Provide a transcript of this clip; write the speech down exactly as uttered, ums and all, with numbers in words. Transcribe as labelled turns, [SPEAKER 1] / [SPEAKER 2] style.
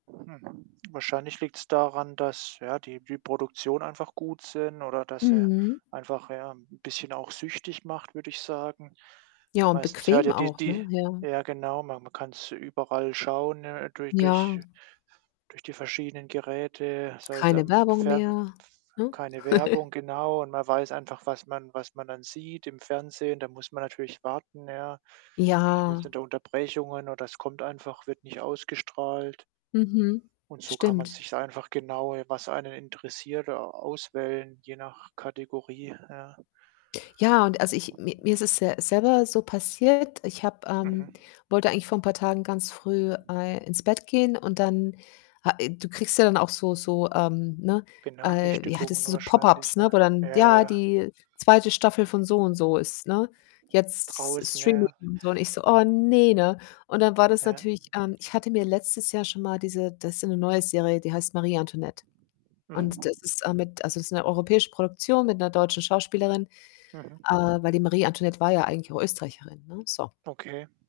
[SPEAKER 1] Hm, wahrscheinlich liegt's daran, dass, ja, die die Produktionen einfach gut sind, oder dass sie
[SPEAKER 2] Mhm.
[SPEAKER 1] einfach, ja, 'n bisschen auch süchtig macht, würde ich sagen.
[SPEAKER 2] Ja, und
[SPEAKER 1] Meistens hört
[SPEAKER 2] bequem
[SPEAKER 1] ja die
[SPEAKER 2] auch,
[SPEAKER 1] die
[SPEAKER 2] ne? Ja.
[SPEAKER 1] ja, genau, man man kann's überall schauen, äh, durch durch
[SPEAKER 2] Ja.
[SPEAKER 1] durch die verschiedenen Geräte, sei es
[SPEAKER 2] Keine
[SPEAKER 1] im
[SPEAKER 2] Werbung
[SPEAKER 1] Fern
[SPEAKER 2] mehr,
[SPEAKER 1] f
[SPEAKER 2] ne?
[SPEAKER 1] keine Werbung, genau, und man weiß einfach, was man was man dann sieht. Im Fernsehen, da muss man natürlich warten, ja. Ich
[SPEAKER 2] Ja.
[SPEAKER 1] meinte da Unterbrechungen oder es kommt einfach wird nicht ausgestrahlt.
[SPEAKER 2] Mhm,
[SPEAKER 1] Und so kann man
[SPEAKER 2] stimmt.
[SPEAKER 1] sich's einfach genau, ja, was einen interessiert, da au auswählen, je nach Kategorie, ja.
[SPEAKER 2] Ja, und, also, ich mi mir ist es ja selber so passiert. Ich habe, ähm
[SPEAKER 1] Mhm.
[SPEAKER 2] wollte eigentlich vor 'n paar Tagen ganz früh, äh, ins Bett gehen und dann ha äh, du kriegst ja dann auch so so ähm, ne äh, wie heit das
[SPEAKER 1] Benachrichtigungen
[SPEAKER 2] diese Pop-Ups,
[SPEAKER 1] wahrscheinlich,
[SPEAKER 2] ne,
[SPEAKER 1] ja.
[SPEAKER 2] wo dann
[SPEAKER 1] Ja,
[SPEAKER 2] ja,
[SPEAKER 1] ja.
[SPEAKER 2] die zweite Staffel von so und so ist, ne, jetzt S S
[SPEAKER 1] Draußen, ja,
[SPEAKER 2] Streaming
[SPEAKER 1] ja.
[SPEAKER 2] und so. Und ich so: „Oh, ne, ne?“ Und dann war das
[SPEAKER 1] Ja.
[SPEAKER 2] natürlich, ähm ich hatte mir letztes Jahr schon mal diese das ist so 'ne neue Serie, die heißt Marie Antoinette. Und
[SPEAKER 1] Mhm.
[SPEAKER 2] das ist, äh, mit also, das ist 'ne europäische Produktion mit 'ner deutschen Schauspielerin,
[SPEAKER 1] Mhm.
[SPEAKER 2] ähm, weil die Marie Antoinette war ja eigentlich auch Österreicherin, ne, so.
[SPEAKER 1] Okay.